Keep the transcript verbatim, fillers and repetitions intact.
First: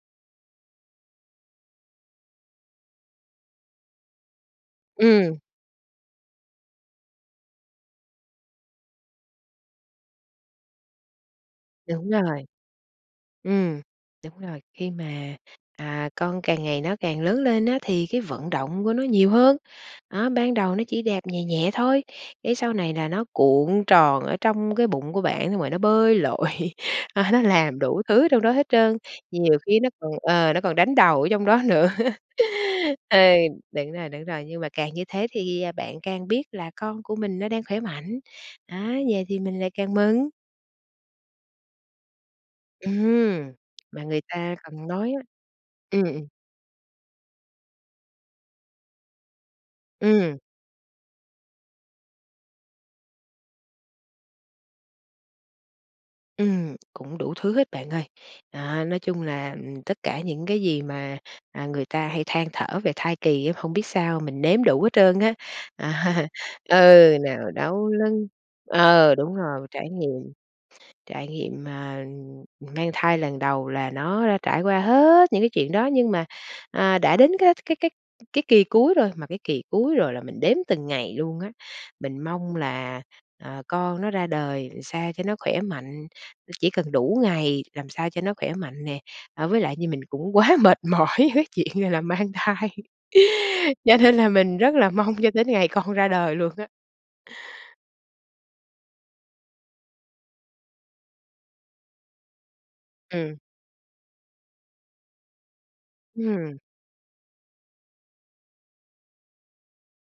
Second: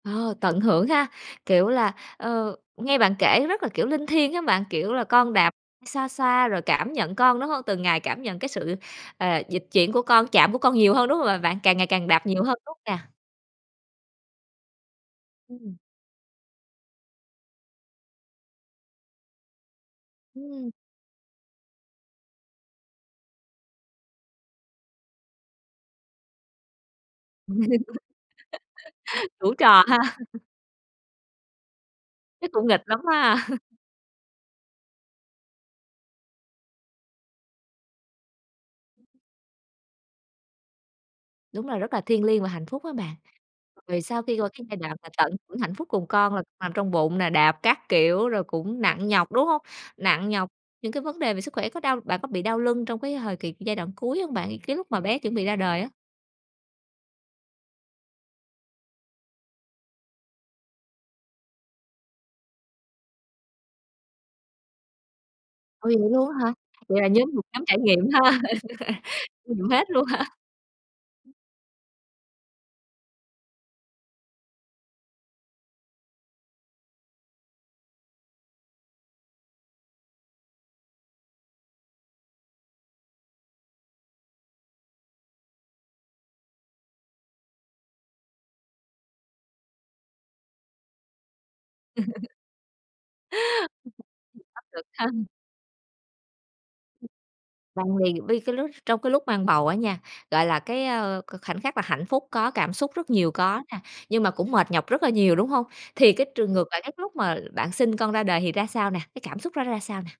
Ờ, tận hưởng ha, kiểu là, ờ, nghe bạn kể rất là, kiểu, linh thiêng hén bạn, kiểu, là con Ừm. đạp, xoa xoa rồi cảm nhận con, đúng hông? Từng ngày cảm nhận cái sự, ờ, dịch chuyển của con, chạm của con nhiều hơn, đúng hông, à, bạn? Càng ngày càng Đúng đạp nhiều rồi. hơn, đúng hông nè? Ừm, đúng rồi, khi mà, Ừm. à, con càng ngày nó càng lớn lên á, thì cái vận động của nó nhiều hơn. Á, ban Ừm. đầu nó chỉ đạp nhẹ nhẹ thôi cái sau này là nó cuộn tròn ở trong cái bụng của bạn xong rồi nó bơi lội, à nó làm đủ thứ trong đó hết trơn, Đủ nhiều khi trò nó ha! còn ờ, nó còn đánh đầu ở trong đó nữa. Chắc cũng nghịch lắm Ừ, ha? đúng rồi, đúng rồi, nhưng mà càng như thế thì, à, bạn càng biết là con của mình nó đang khỏe mạnh, á, vậy thì mình lại càng mừng. Đúng là rất là thiêng liêng và hạnh phúc á bạn. Ừm, Về mà sau người khi qua ta cái giai còn đoạn mà nói á tận hưởng hạnh phúc ừm, cùng ừm. con là nằm trong bụng nè, đạp các kiểu rồi cũng nặng nhọc, đúng hông? Nặng Ừm. nhọc, những cái vấn đề về sức khỏe có đau bạn có bị đau lưng trong cái hời kì giai đoạn cuối hông bạn, cái lúc mà bé chuẩn bị ra đời á? Ừm, cũng đủ thứ hết bạn ơi. À, nói chung là, ừm, tất cả những cái gì mà, à, người ta hay than thở về thai kỳ á, hông biết sao mình nếm đủ hết trơn á. Uầy, vậy luôn á hả? Vậy là Ừ, nhóm thuộc nào nhóm trải đau nghiệm lưng ha? ờ, đúng rồi, [unintelligible] hết trải luôn ha? nghiệm, trải nghiệm, à, mang thai lần đầu là nó trải qua hết những cái chuyện đó nhưng mà, à, đã đến cái cái cái cái kỳ cuối rồi, mà cái kỳ cuối rồi là mình đếm từng ngày luôn á. Mình mong là, à, con nó ra đời ừn sao cho nó khoẻ mạnh, chỉ cần đủ ngày, làm sao cho nó khoẻ mạnh nè, à, với lại như mình cũng quá mệt mỏi với chuyện, à, là mang thai, cho Áp nên là mình rất lực là ha. mong cho đến ngày con ra đời luôn á. [unintelligible] Bây cái lúc trong cái lúc mang bầu á nha, gọi là cái, a, k khoảnh khắc là hạnh phúc có, cảm xúc rất nhiều Ừm. có nè, nhưng mà cũng mệt nhọc rất là nhiều, đúng hông? Thì cái trường Ừm. ngược lại, cái lúc mà bạn sinh con ra đời thì ra sao nè, cái cảm xúc đó nó ra sao nè?